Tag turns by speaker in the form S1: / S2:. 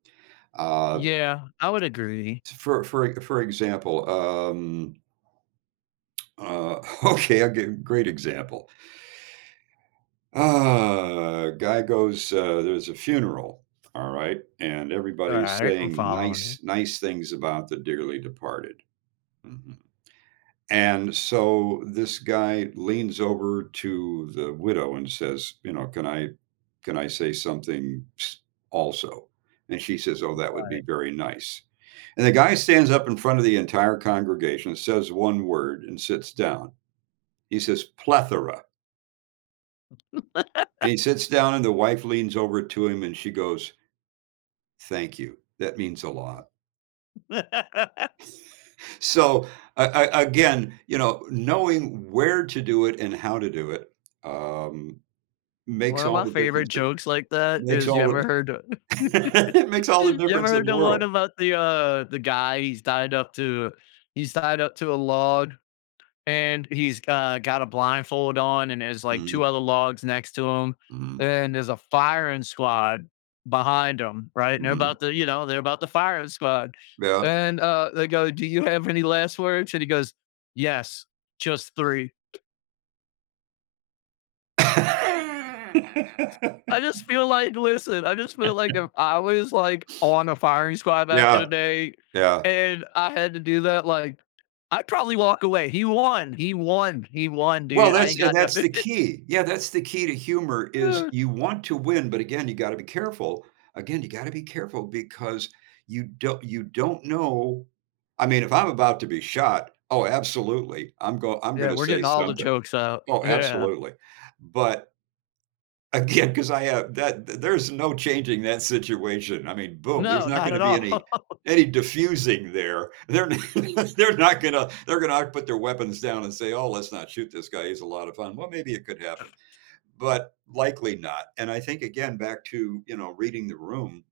S1: Uh
S2: Yeah, I would agree.
S1: t for for e for example, um Uh, okay, I'll give great example. Uh, guy goes, uh there's a funeral, all right, and
S2: All
S1: everybody's
S2: right, I'm
S1: saying
S2: following you.
S1: nice nice things about the dearly departed. Mhm. And so this guy leans over to the widow and says, you know, "Can I can I say something ps also," then she says, "Oh, that would be
S2: Right.
S1: very nice," and the guy stands up in front of the entire congregation, says 1 word, and sits down. He says "Plethora." And he sits down and the wife leans over to him and she goes "Thank you, that means a lot." So, a a again, you know, knowing where to do it and how to do it, um, makes
S2: One of
S1: all
S2: my
S1: the
S2: favorite
S1: difference that
S2: jokes like that
S1: makes
S2: is you
S1: all of
S2: ever
S1: the
S2: heard o
S1: it makes all the
S2: you ever
S1: difference in
S2: heard
S1: the
S2: the one
S1: world.
S2: about the, uh, the guy he's tied up to he's tied up to a log, and he's, got got a blindfold on, and there's, like, 2
S1: Mhm.
S2: other logs next to him,
S1: Mhm
S2: and there's a firing squad behind him, right, and they're
S1: Mhm.
S2: about to, you know, they're about to fire squad,
S1: Yeah.
S2: and, uh, they go, "Do you have any last words?" and he goes, "Yes. Just 3." I just feel like listen, I just feel like if I was, like, on a firing squad back in
S1: Yeah.
S2: the day,
S1: Yeah.
S2: and I had to do that, like, I'd probably walk away, he won he won he won,
S1: Well,
S2: dude. I
S1: that's
S2: ain't
S1: and
S2: got
S1: that's
S2: nothing.
S1: the key, yeah, that's the key to humor is you want to win, but, again, you gotta be careful again, you gotta be careful because you do you don't know I mean, if I'm about to be shot, oh, absolutely, I'm go I'm
S2: Yeah,
S1: gonna
S2: we're
S1: say
S2: getting all the
S1: something.
S2: jokes out,
S1: Oh,
S2: yeah.
S1: absolutely. But again, 'cause I ha that there's no changing that situation, I mean, boom, there's
S2: No,
S1: not
S2: not
S1: gonna
S2: at
S1: be any
S2: all.
S1: any diffusing there, they're they're not gonna they're gonna put their weapons down and say, "Oh, let's not shoot this guy, he's a lot of fun," well, maybe it could happen,
S2: Uh
S1: but likely not, and I think, again, back to, you know, reading the room